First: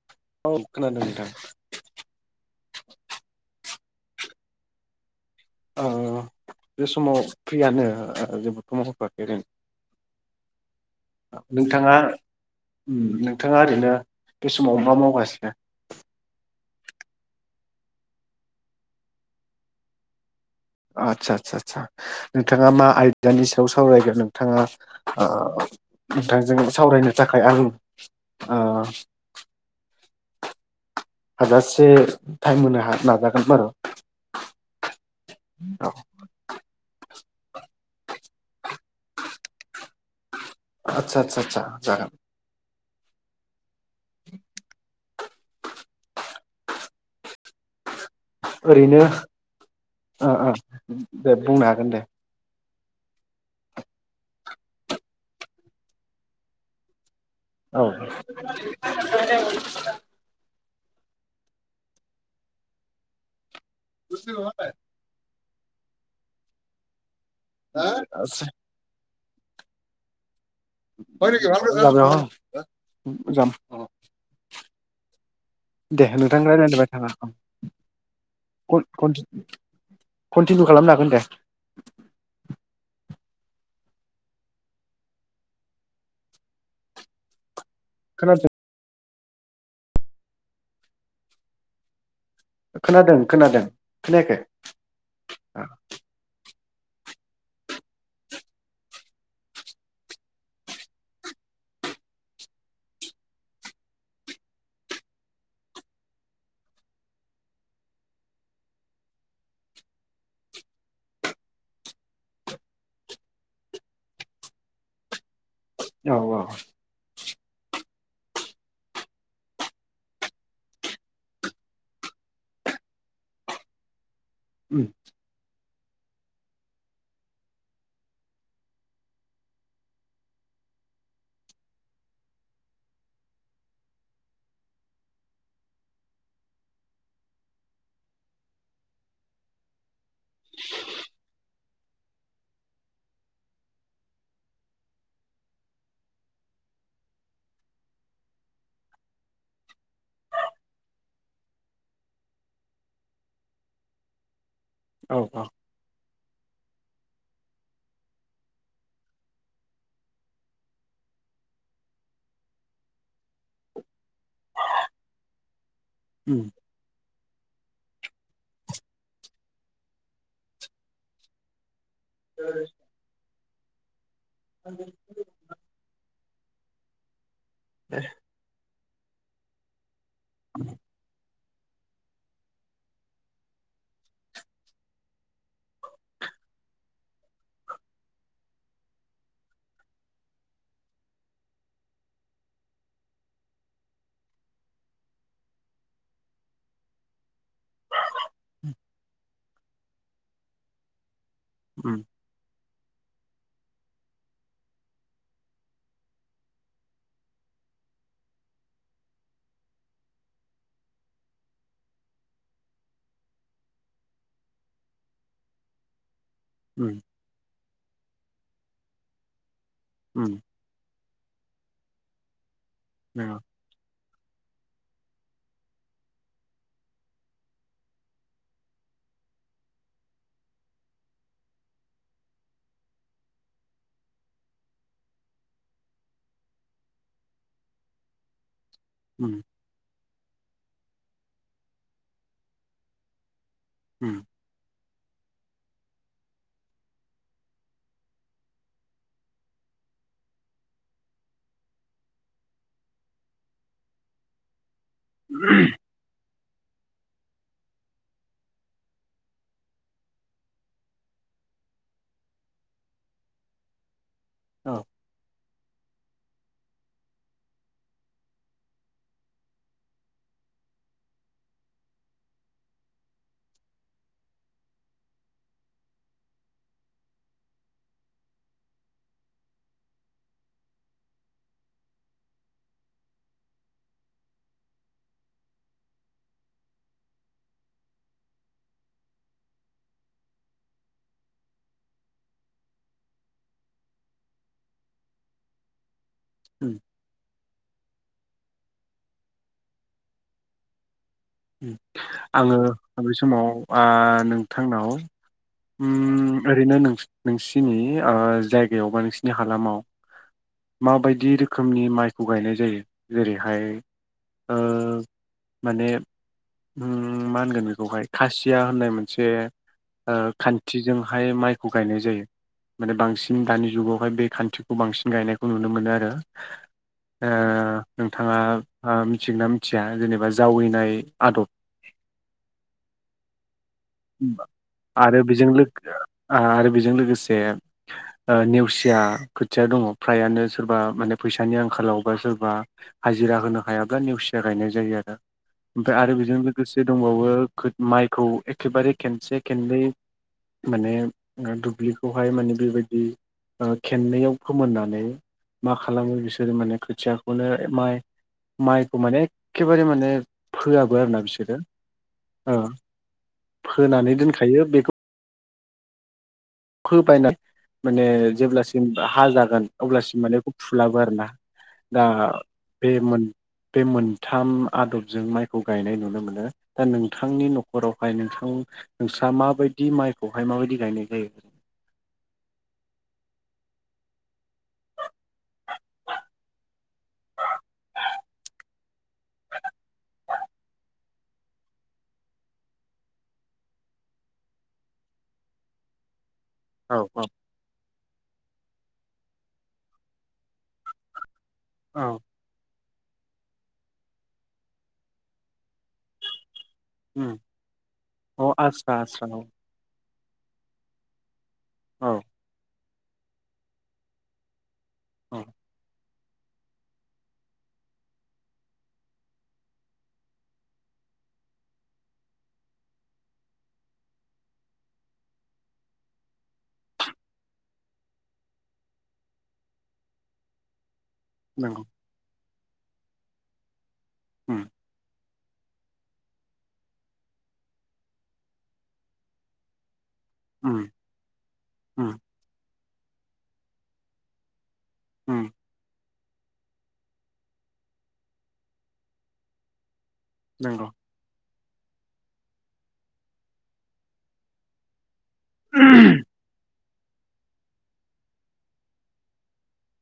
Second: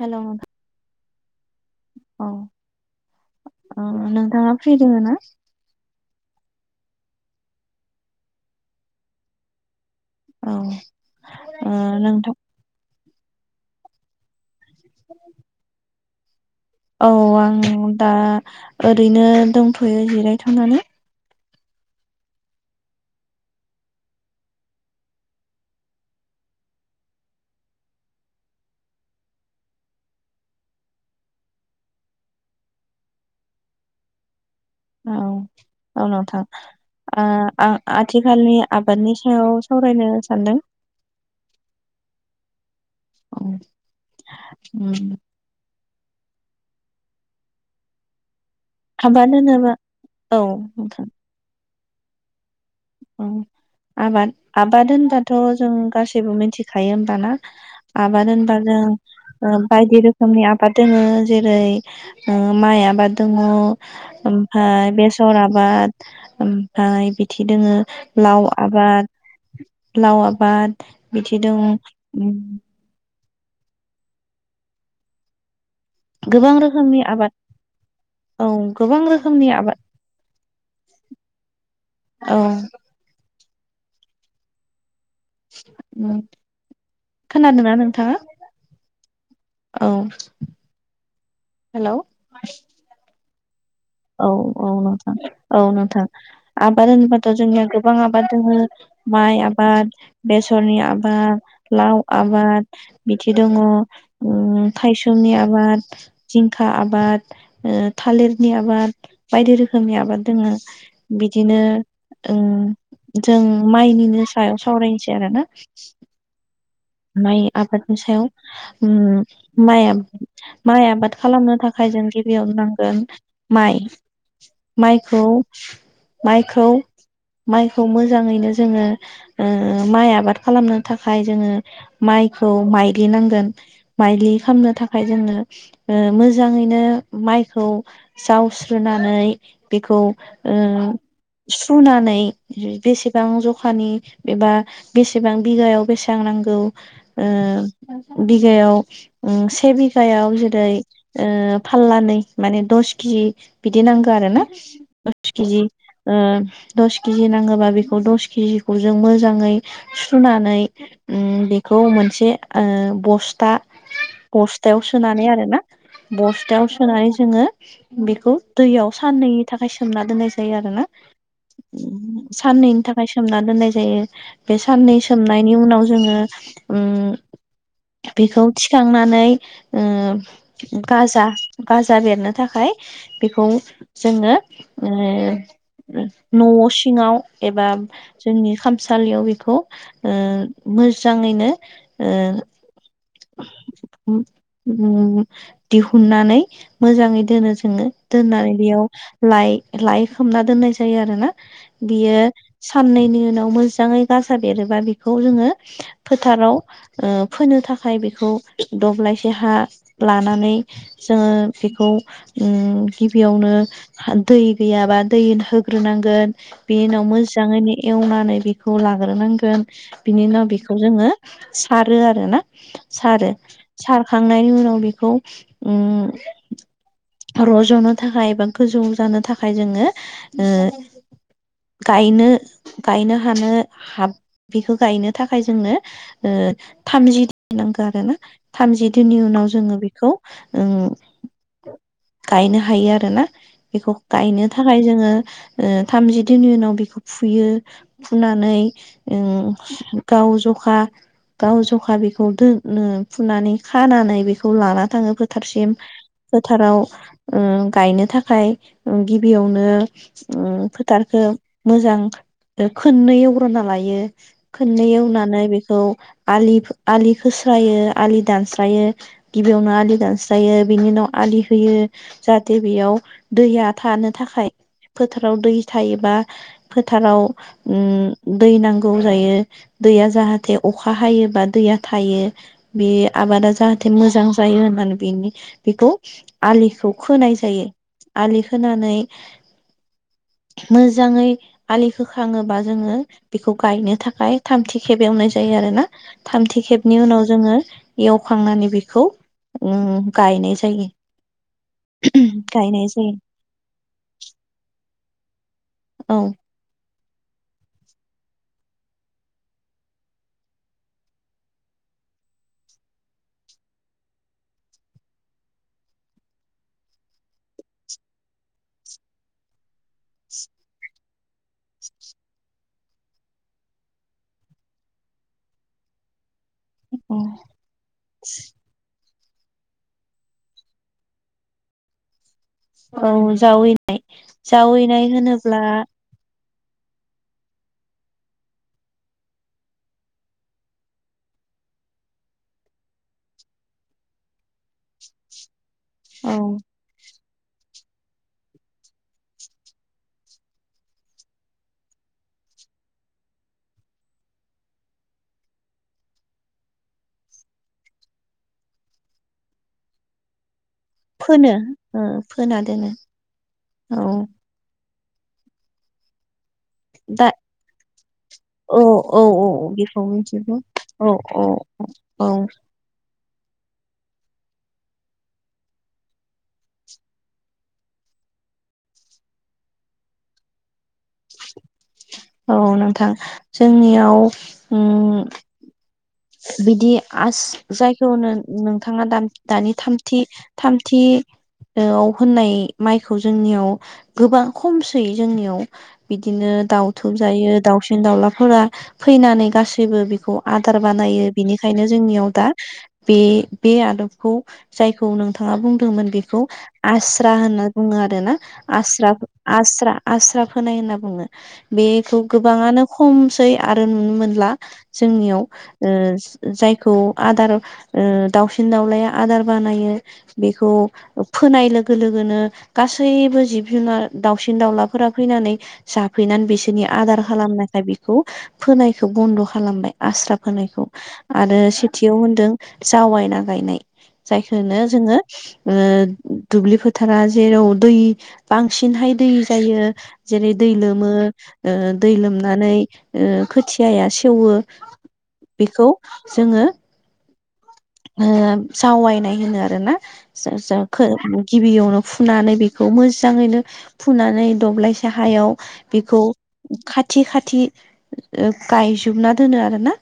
Hello नोंथां औ खोनादों नोंथां। औ ओ नोंथाङा फ्रि दोङो ना? ओ बे समाव फ्रियानो ओ जेबोथ मावथवाखैनो औ ओ नोंथां नोंथाङा ओरैनो बे समाव मा मावगासिनो औ आं दा ओरैनो दंथयो जिराय आतसा आतसा सा नोंथाङा मा आयदानि सायाव सावरायगोन नोंथाङा ओ नोंथांजों सावरायनो थाखाय आं ओ हाजासे टाइम होनो नाजागोन बारु औ औ नोंथां आंङो आं आथिखालनि आबादनि सायाव सावरायनो सानदों आदसा आदसा आदसा जागोन औ उम ओरैनो आबाद होनोबा ओ औ ओ दे बुंनो हागोन दे उम आबाद आबाद होनबाथ जों गासैबो मिथिखायो होमबा ना? औ आबाद होमबा जों ओ बायदि रोखोमनि आब आबाद दोङ जेरै माइ आबाद दोङ ओमफ्राय बेसर आब आबाद ओमफ्राय बिथि दोङो लाउ आबाद लाउ आबा आबाद बिथि दोङो। मोजां दङो दे गोबां नोंथाङालाय रोखोमनि आबाद औ कन गोबां कन्टि रोखोमनि आबाद कन्टिनिउ खालामनो हागोन दे औ। खोनादोंमोना नोंथाङा? खोनादों औ हेलौ खोनादों खोनादों। औ खोनायाखै औ नोंथां औ नोंथां। आबाद होनोबाथ' जोंनिया गोबां आबाद दोङो माइ आबाद बेसरनि आबाद लाउ आबाद बिथि दङो ओ थायसुमनि आबाद जिंखा आबाद थालिरनि आबाद आबाद बायदि रोखोमनि आबाद दोङो बिदिनो ओ जों माइनिनो सायाव सावरायनोसै आरो ना? औ औ। माइ आबादनि सायाव माइ माइ आबाद खालामनो थाखाय जों गिबियावनो नांगोन माइ उम माइखौ माइखौ माइखौ मोजाङैनो जोङो ओ माइ आबाद खालामनो थाखाय जोङो माइखौ माइलि नांगोन माइलि खालामनो थाखाय जोङो ओ मोजाङै बिदिनो माइखौ जावस्रोनानै बेखौ ओ सुनानै बेसेबां जखानि एबा बेसेबां बिगायाव बेसां नांगौ ओ बिघायाव से बिघायाव जेरै ओ फाल्ला नै माने दस केजि बिदि नांगो आरो ना। औ औ केजि ओ दस केजि नांगोबा बेखौ दस केजिखौ जों मोजाङै सुनानै उम बेखौ मोनसे ओ बस्था बस्थायाव सोनानै आरो ना उम बस्थायाव सोनानै जोङो बेखौ दैयाव साननैनि थाखाय सोमना दोननाय जायो आरो ना। साननैनि थाखाय सोमना दोननाय जायो। बे साननै सोमनायनि उनाव जोङो उम बेखौ थिखांनानै ओ गाजा गाजा बेरनो थाखाय बेखौ जोङो ओ न' सिङाव एबा जोंनि खामसालियाव बेखौ ओ मोजाङैनो ओ उम [inaudible] दिहुननानै मोजाङै दोनो जोङो दोननानै बेयाव लाइ लाइ खोबना दोननाय जायो आरो ना। उम बियो साननैनि उनाव मोजाङै गाजा बेरोबा बेखौ जोङो फोथाराव ओ फोनो थाखाय बेखौ दब्लायसे हा लानानै जोङो बेखौ उम गिबियावनो दै गैयाबा दै होग्रोनांगोन बिनि उम उनाव मोजाङैनो एवनानै बेखौ लाग्रोनांगोन बिनि उम उनाव बेखौ जोङो सारो आरोना सारो औ सार- खांनायनि उनाव बेखौ उम रज'नो थाखाय एबा गोजौ जानो थाखाय जोङो ओ गायनो गायनो हानो हा बेखौ गायनो थाखाय जोंनो थामजिन नांगौ आरो ना। थामजि दिननि उम उनाव जोङो बेखौ उम गायनो हायो आरो ना। बेखौ उम गायनो थाखाय जोङो थामजि दिननि उनाव बेखौ फुयो फुनानै ओ गाव जखा गाव जखा बेखौ दोनो फुनानै खानानै बेखौ लानानानै थाङो बोथारसिम। फोथाराव गायनो थाखाय गिबियावनो फोथारखौ मोजां खननै एवग्रोना लायो औ खननै एवनानै बेखौ आलि आलि खोस्रायो आलि दानस्रायो गिबियावनो आलि दानस्रायो बिनि उनाव फालिहोयो जाहाथे बेयाव दैया थानो थाखाय फोथाराव दै थायोबा फोथाराव उम दै नांगौ जायो। दैया जाहाथे अखा हायोबा दैया थायो बे आबादा जाहाथे मोजां जायो। यो होननानै बेनि बेखौ आलिखौ खोनाय जायो। आलि खोनानै मोजाङै आलि होखाङोबा जोङो बेखौ गायनो थाखाय थामथि खेब एवनाय जायो आरोना थामथि उम खेबनि उनाव जोङो एवखांनानै बेखौ गायनाय जायो। आङो गायनाय जायो बै समाव नोंथांनाव औ उम ओरैनो नोंसिनि जायगायाव बा नोंसिनि हालामाव माबायदि रोखोमनि माइखौ गायनाय जायो जेरैहाय ओ माने उम मा होनगोन बेखौहाय खासिया होननाय मोनसे ओ खान्थिजोंहाय माइखौ गायनाय जायो। माने बांसिन दानि जुगावहाय बे खान्थिखौ बांसिन गायनायखौ नुनो मोनो आरो। औ ओ नोंथाङा मिथिगोन नना मिथिया जेनेबा जावैनाय आदब औ जावैनाय जावैनाय आरो बेजों होनोब्ला लो आरो बेजों लोगोसे ओ नेवसिया खोथिया दङ फ्रायानो सोरबा माने फैसानि आंखालाव बा सोरबा हाजिरा होनो हायाब्ला नेवसिया गायनाय जायो आरो ओमफ्राय आरो औ बेजों लोगोसे दंबावो माइखौ एखेबारे खनसे खननै माने दुब्लिखौहाय माने बेबायदि खेननैयाव फोमोननानै मा खालामो बिसोरो माने खोथियाखौनो माइ- माइखौ माने एखेबारे माने फोआबो आरोना फोनो बिसोरो ओ फोना दोनो औ फोनानै दोनखायो बेखौ- दा [unintelligible] माने औ जेब्लासिम औ हा औ जागोन बेखौ अब्लासिम माने बेखौ मिथिगौ फुलाबो औ आरोना औ दा औ बेमोन बे मोनथाम आदबजों माइखौ गायनाय नुनो मोनो दा नोंथांनि न'खरावहाय नोंथां- नोंस्रा माबायदि माइखौहाय माबायदि गायनाय जायो। औ नोंथां जोंनियाव बिदि आ जायखौ नोंथाङा दा दानि थामथि होननाय माइखौ जोंनियाव गोबां खमसै जोंनियाव बि- दिनो औ दाउथुब औ जायो दाउसिन दाउलाफोरा फैनानै गासैबो बेखौ आदार बानायो बिनिखायनो औ जोंनियाव दा बे बे आदबखौ जायखौ नोंथाङा बुंदोंमोन बेखौ उम आस्रा होनना बुङो आरो ना अ आस्रा औ आस्रा फोनाय होनना बुङो औ बेखौ गोबाङानो खमसै आरो नुनो मोनला औ जोंनियाव ओ जायखौ आदार दाउसिन दाउलाया आदार बानायो बेखौ फोनाय लोगो लोगोनो गासैबो जिब जुनार दाउसिन दाउलाफोरा फैनानै जाफैनानै बिसोरनि आदार खालामनायखाय बेखौ फोनायखौ बन्द' खालामबाय आस्रा- फोनायखौ आरो नंगौ सेथियाव होनदों जावायना गायनाय जायखो उम होनो जोङो दुब्लि फोथारा जेराव दै बांसिनहाय दै जायो। जेरै दै उम लोमो उम दै लोमनानै खोथियाया सेवो उम बेखौ जोङो ओ जावायनाय होनो आरो ना नंगौ [unintelligible] गिबियावनो फुनानै बेखौ मोजाङैनो फुनानै दब्लाय से हायाव बेखौ खाथि खाथि गायजोबना दोनो आरो ना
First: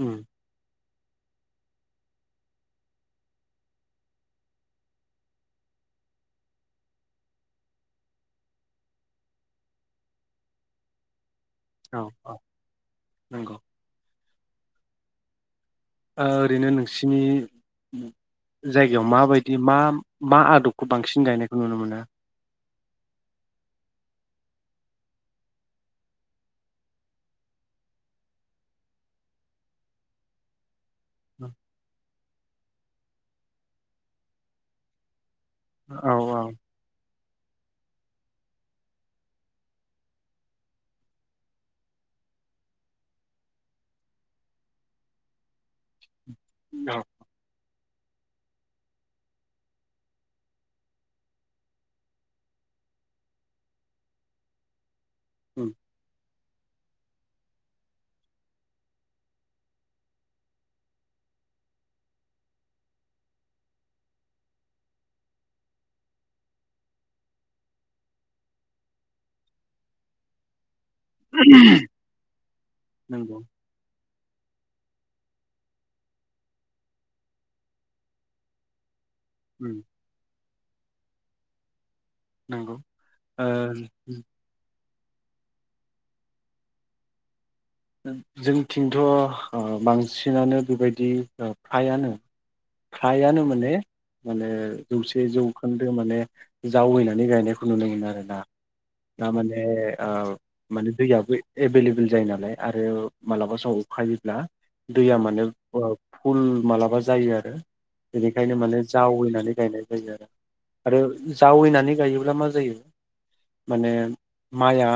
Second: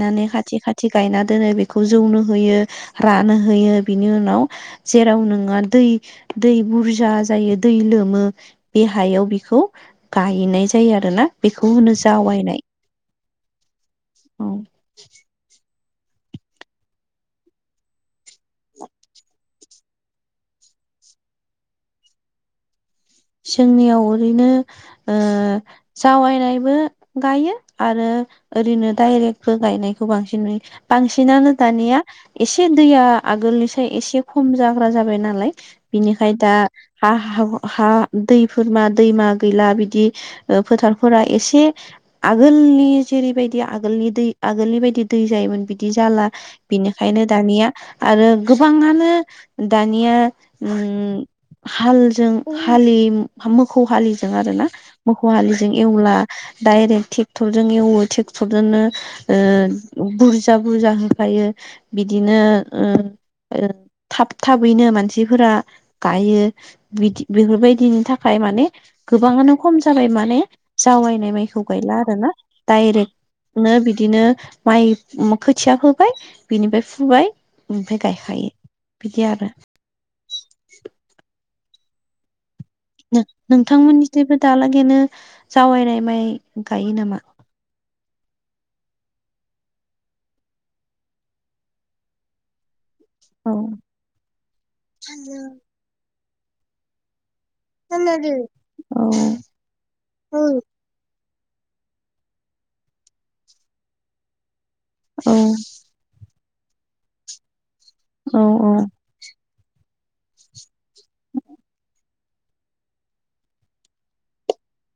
उम खाथि खाथि थि गायना दोनो बे खौ जौनो होयो रानो होयो बिनि उनाव जेराव नोङो दै दै बुरजा जायो दै लोमो बे हायाव बेखौ गायनाय जायो आरोना बेखौ होनो औ औ जावायनाय नंगौ औ ओरैनो नोंसिनि जायगायाव माबायदि मा मा आदबखौ बांसिन गायनायखौ नुनो मोनो जोंनियाव ओरैनो जावायनायबो गायो आरो ओरैनो दडाइरेक्बो गायनायखौ बांसिन नुङो बांसिनानो दानिया एसे दैया आगोलनिसाय एसे खम जाग्रा जाबाय नालाय औ बिनिखाय दा हा हा दैफोरमा दैमा गैला बिदि फोथारफोरा एसे आगोलनि जेरैबायदि आगोलनि दै आगोलनि बायदि दै जायोमोन बिदि जाला औ बिनिखायनो दानिया आरो गोबाङानो दानिया हालजों हालि मोसौ हालिजों आरो ना मोसौ उम हालिजों एवला डायरेक्ट टेक्टरजों एवो टेक्टरजोंनो बुरजा बुरजा होफायो यो बिदिनो ओ थाब थाबैनो मानसिफोरा गायो बिदि बेफोरबायदिनि थाखाय माने गोबाङानो खम जाबाय माने जावायनाय माइखौ गायला आरोना नंगौ डाइरेक्टनो बिदिनो माइ खोथिया फोबाय बिनिफ्राय फुबाय बेनिफ्राय गायखायो बिदि आरो उम नंगौ ओ नोंथांमोननिफ्रायबो दालागैनो जावैनाय माइ गायो नामा जोंथिंथ' बांसिनानो बेबायदि फ्रायानो हायानो औ माने माने जौसे जौखोन्दो माने जावैनानै गायनायखौ खुनु न औ मोनो आरोना दा माने माने दैयाबो एभेलेबल जायो नालाय आरो मालाबा समाव अखा हायोब्ला दैया औ माने फुल मालाबा जायो आरो औ बेनिखायनो औ माने जावैनानै गायनाय जायो आरो आरो जावैनानै गायोब्ला मा जायो माने माइया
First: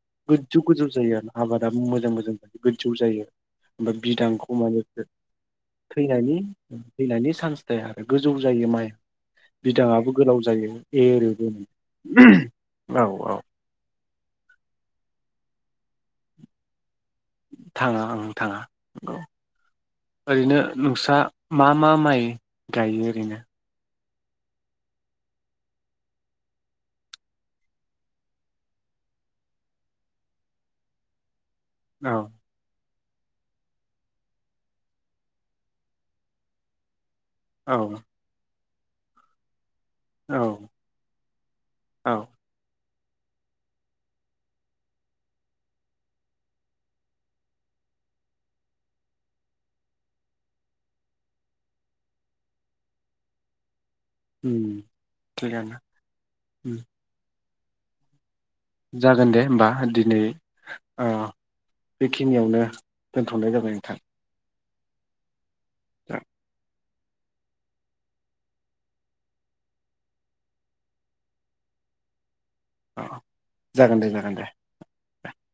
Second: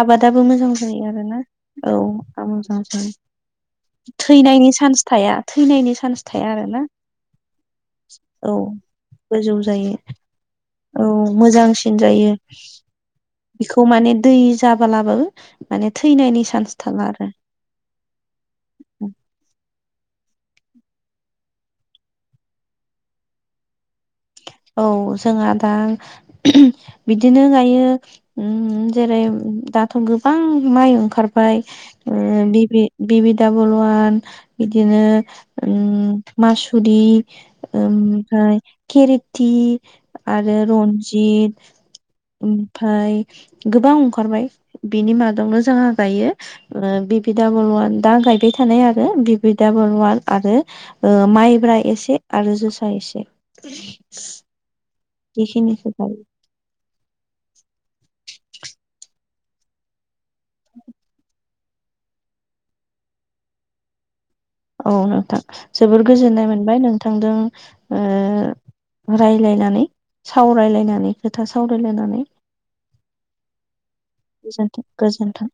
आबादाबो गोजौ मोजां गोजौ जायो आरो आरोना आबादा मोजां मोजां ज गोजौ जायो बिदांखौ थैनायनि मानि चान्स थाया चान्स थैनायनि थाया आरोना थैनायनि चान्स थाया आरो गोजौ औ जायो माइ गोजौ बिदां जायो आबो गोलाव जायो औ एरोबो मोजांसिन जायो औ बेखौ माने दै जाबोलाबाबो माने थैनायनि सान्स थाङा आरो थाङा आं थाङा नंगौ ओरैनो नोंस्रा मा मा माइ गायो ओरैनो औ जोंहा दा बिदिनो गायो जेरै दाथ गोबां माइ ओंखारबाय औ ओ बिबि बिबि डाबल वान बिदिनो उम मासुरि औ उम मफाय खेरेथि औ आरो रन्जित औ उम ओमफाय गोबां ओंखारबाय बिनि मादावनो जोंहा गायो बिबिडाबल दा गायबाय थानाय आरो बिबि आरो ओ माइब्रा एसे आरो जो सा एसे ओम बेखिनि खौ गायो जागोन दे होमबा दिनै ओ बेखिनियावनो दोनथनाय जाबाय नोंथां औ नोंथां जोबोर गोजोननाय मोनबाय नोंथांजों ओ रायलायनानै सावरायलायनानै खोथा सावरायलायनानै औ जागोन दे जागोन दे गोजोन्थों